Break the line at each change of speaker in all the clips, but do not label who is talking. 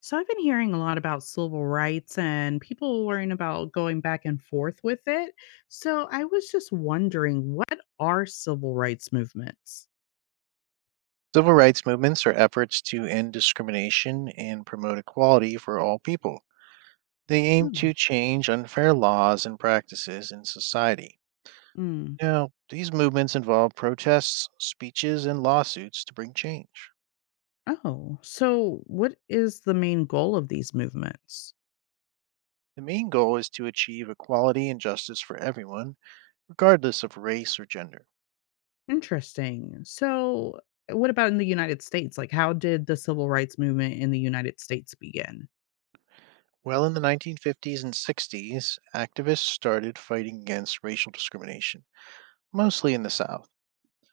So I've been hearing a lot about civil rights and people worrying about going back and forth with it. So I was just wondering, what are civil rights movements?
Civil rights movements are efforts to end discrimination and promote equality for all people. They aim
Oh,
to change unfair laws and practices in society.
mm.
Now, these movements involve protests, speeches, and lawsuits to bring change.
Oh. So what is the main goal of these movements?
The main goal is to achieve equality and justice for everyone, regardless of race or gender.
Interesting. So what about in the United States? Like, how did the civil rights movement in the United States begin?
Well, in the 1950s and 60s, activists started fighting against racial discrimination, mostly in the South.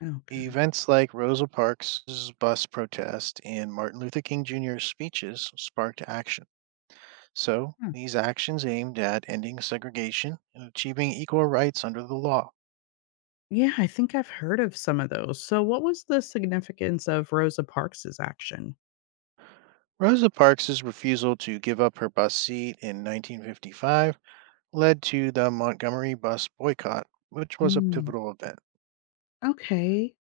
Okay.
Events like Rosa Parks' bus protest and Martin Luther King Jr.'s speeches sparked action. So,
Huh.
these actions aimed at ending segregation and achieving equal rights under the law.
Yeah, I think I've heard of some of those. So, what was the significance of Rosa Parks's action?
Rosa Parks' refusal to give up her bus seat in 1955 led to the Montgomery bus boycott, which was a pivotal event.
Okay.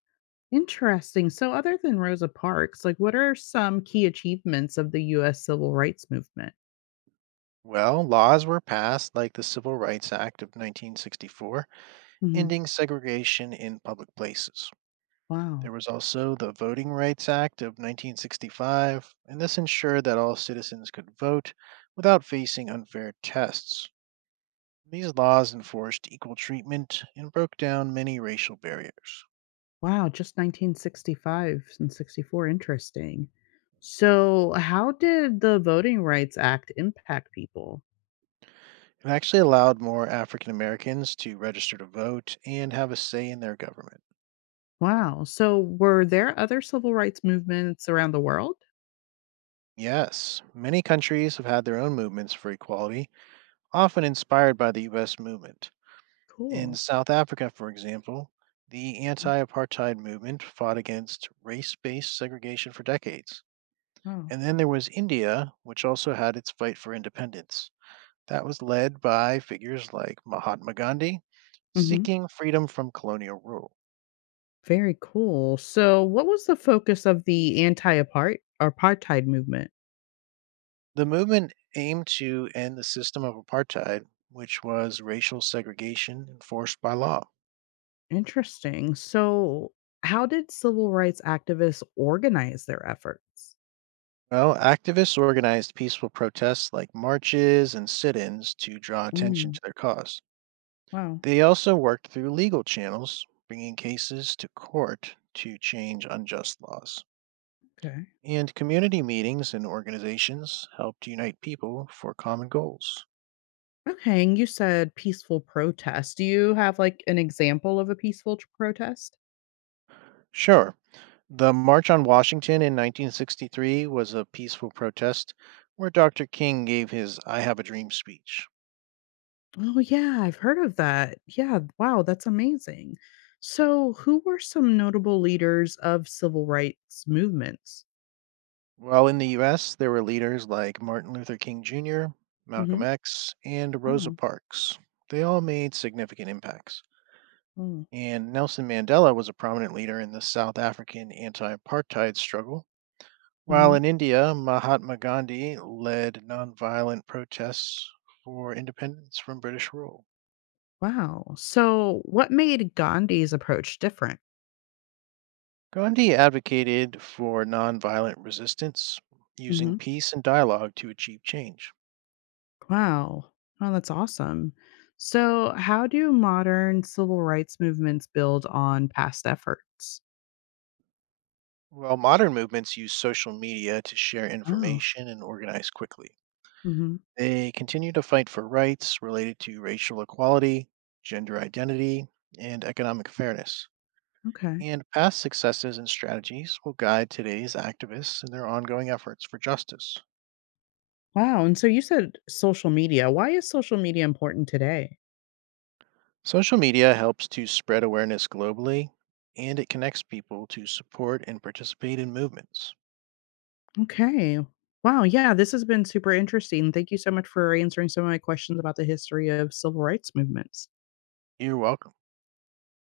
Interesting. So other than Rosa Parks, like what are some key achievements of the US civil rights movement?
Well, laws were passed like the Civil Rights Act of 1964,
Hmm.
ending segregation in public places.
Wow.
There was also the Voting Rights Act of 1965, and this ensured that all citizens could vote without facing unfair tests. These laws enforced equal treatment and broke down many racial barriers.
Wow, just 1965 and 64. Interesting. So how did the Voting Rights Act impact people?
It actually allowed more African Americans to register to vote and have a say in their government.
Wow. So were there other civil rights movements around the world?
Yes, many countries have had their own movements for equality, often inspired by the US movement. In
Cool.
South Africa, for example, the
Mm.
anti apartheid movement fought against race based segregation for decades.
Wow.
And then there was India, which also had its fight for independence. That was led by figures like Mahatma Gandhi,
Hmm.
seeking freedom from colonial rule.
Very cool. So what was the focus of the anti-apartheid movement?
The movement aimed to end the system of apartheid, which was racial segregation enforced by law.
Interesting. So, how did civil rights activists organize their efforts?
Well, activists organized peaceful protests like marches and sit ins to draw attention
Mm,
to their cause.
wow.
They also worked through legal channels, bringing cases to court to change unjust laws.
Okay.
And community meetings and organizations helped unite people for common goals.
Okay, and you said peaceful protest. Do you have like an example of a peaceful protest?
Sure, the March on Washington in 1963 was a peaceful protest where Dr. King gave his I Have a Dream speech.
Oh, yeah, I've heard of that. Yeah, wow, that's amazing. So, who were some notable leaders of civil rights movements?
While in the US, there were leaders like Martin Luther King Jr., Malcolm
Hmm.
X, and Rosa
Oh.
Parks. They all made significant impacts.
Oh.
And Nelson Mandela was a prominent leader in the South African anti apartheid struggle. While
Hmm.
in India, Mahatma Gandhi led nonviolent protests for independence from British rule.
Wow. So, what made Gandhi's approach different?
Gandhi advocated for nonviolent resistance, using peace and dialogue to achieve change.
Wow. Oh, that's awesome. So, how do modern civil rights movements build on past efforts?
While modern movements use social media to share
Oh.
information and organize quickly,
Hmm.
they continue to fight for rights related to racial equality, gender identity, and economic fairness.
Okay.
And past successes and strategies will guide today's activists in their ongoing efforts for justice.
Wow. And so you said social media. Why is social media important today?
Social media helps to spread awareness globally, and it connects people to support and participate in movements.
Okay. Wow. Yeah, this has been super interesting. Thank you so much for answering some of my questions about the history of civil rights movements.
You're welcome.